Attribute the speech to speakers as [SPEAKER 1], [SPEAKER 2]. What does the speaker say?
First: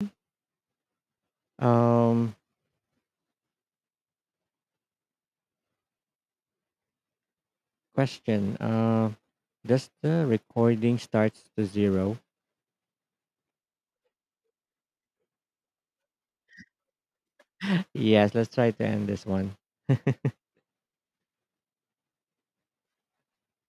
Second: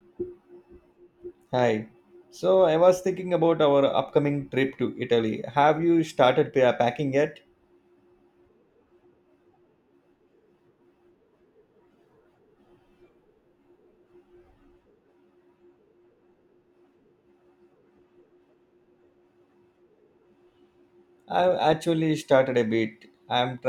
[SPEAKER 1] Hi.
[SPEAKER 2] Um,
[SPEAKER 1] So I was thinking about our upcoming trip to Italy. Have you started packing yet?
[SPEAKER 2] question. Does the recording starts to zero? Yes, let's try to end this one.
[SPEAKER 1] I've actually started a bit. I'm